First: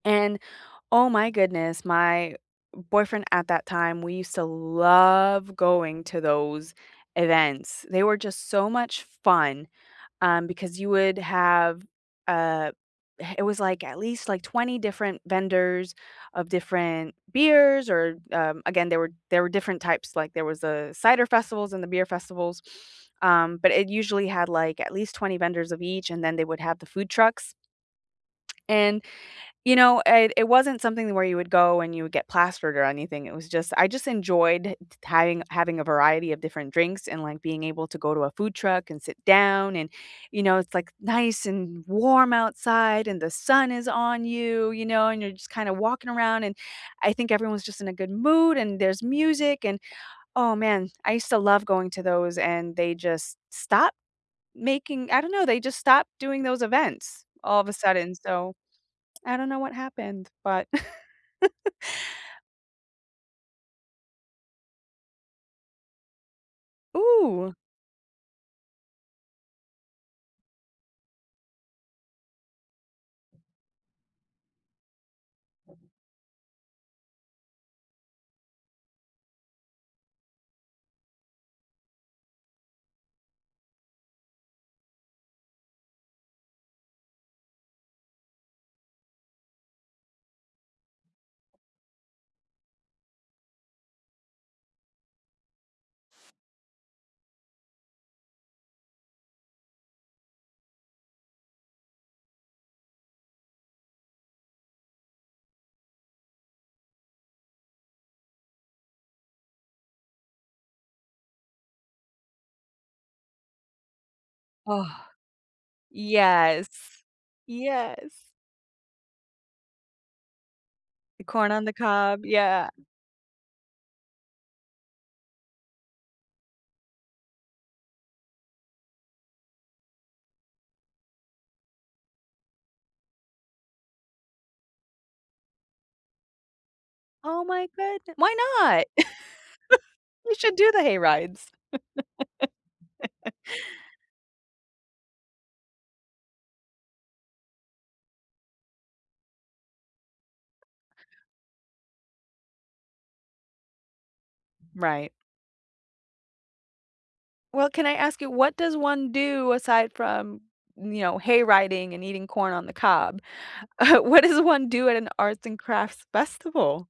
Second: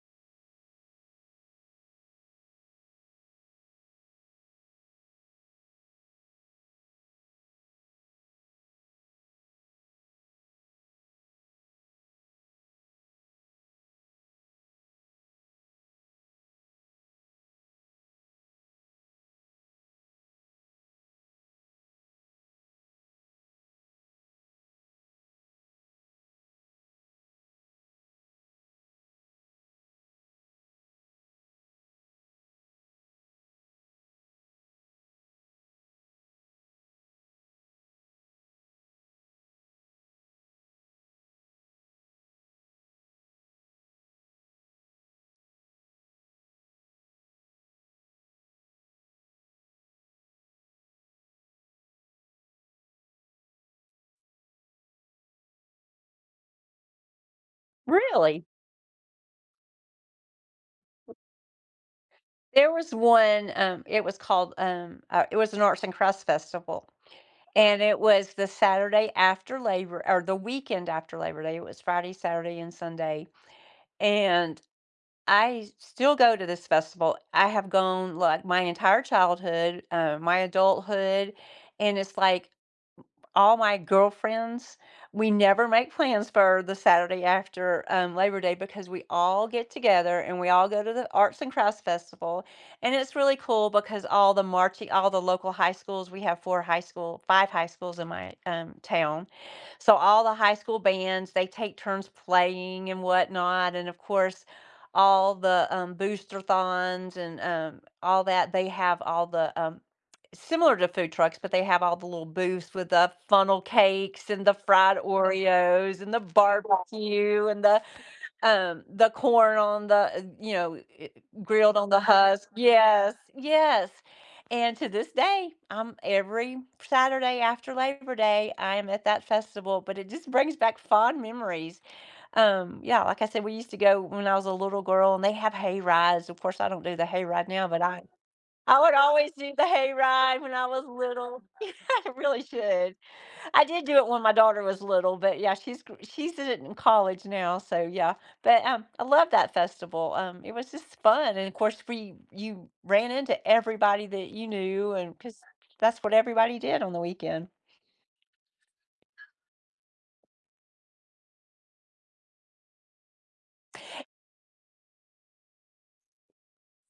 And, oh my goodness, my boyfriend at that time, we used to love going to those events. They were just so much fun, um, because you would have uh, eh, it was like, at least, like, 20 different vendors of different beers or, um, again, there were there were different types, like, there was a cider festivals and the beer festivals, um, but it usually had, like, at least 20 vendors of each and then they would have the food trucks and, you know, uh, it wasn't something the where you would go and you would get plastered or anything, it was just I just enjoyed t having having a variety of different drinks and, like, being able to go to a food truck and sit down and, you know, it's, like, nice and warm outside and the sun is on you, you know, and you're just kinda walking around, and I think everyone's just in a good mood, and there's music and oh, man, I used to love going to those and they just stopped making I don't know, they just stopped doing those events all of a sudden, Really? so, I don't know what happened, but There was one, um, it was called, um uh, it was an Arts and Crafts festival, Ooh. and it was the Saturday after Labor or the weekend after Labor day, it was Friday, Saturday, and Sunday, and I still go to this festival. I have gone, like, my entire childhood, um, my adulthood, and it's, like, all my girlfriends, we never make plans for the Saturday after, um, Labor Day because we all get together and we all go to the Arts and Crafts Festival, and it's really cool because all the marching all the local high schools, we have 4 high school 5 high schools in my, um, town. So, all the high school bands, they take turns playing and whatnot, and, of course, all the, um, Boosterthons and, um, all that, they have all the, um similar to food trucks, but they have all the little booths with the funnel cakes, and the fried Oreos, and the Yes. barbecue, and the, Yes. um, the corn on the uh, you know, eh eh, The corn on the grilled on the cob, husk. yeah. Yes. Yes. And to this day, I'm every Saturday after Labor Day, I am at that festival, but it just brings back fond memories. Um, yeah, like I said, we used to go when I was a little girl and they have hay rides, of course, I don't do the hay Oh ride my now, but I goodne Why I not? would always do the hay We ride when should I do the was little, hayrides. I really should. I did do it when my daughter was little, but, yeah, she's gr she's in it in college now, so, yeah. But, um, I love that festival, um, it was just fun, and of course, free you ran into everybody that you knew Right. and 'cause that's what everybody did on the weekend. Well, can I ask you, what does one do aside from, you know, hay riding and eating corn on the cob? What does one do at an arts and crafts festival?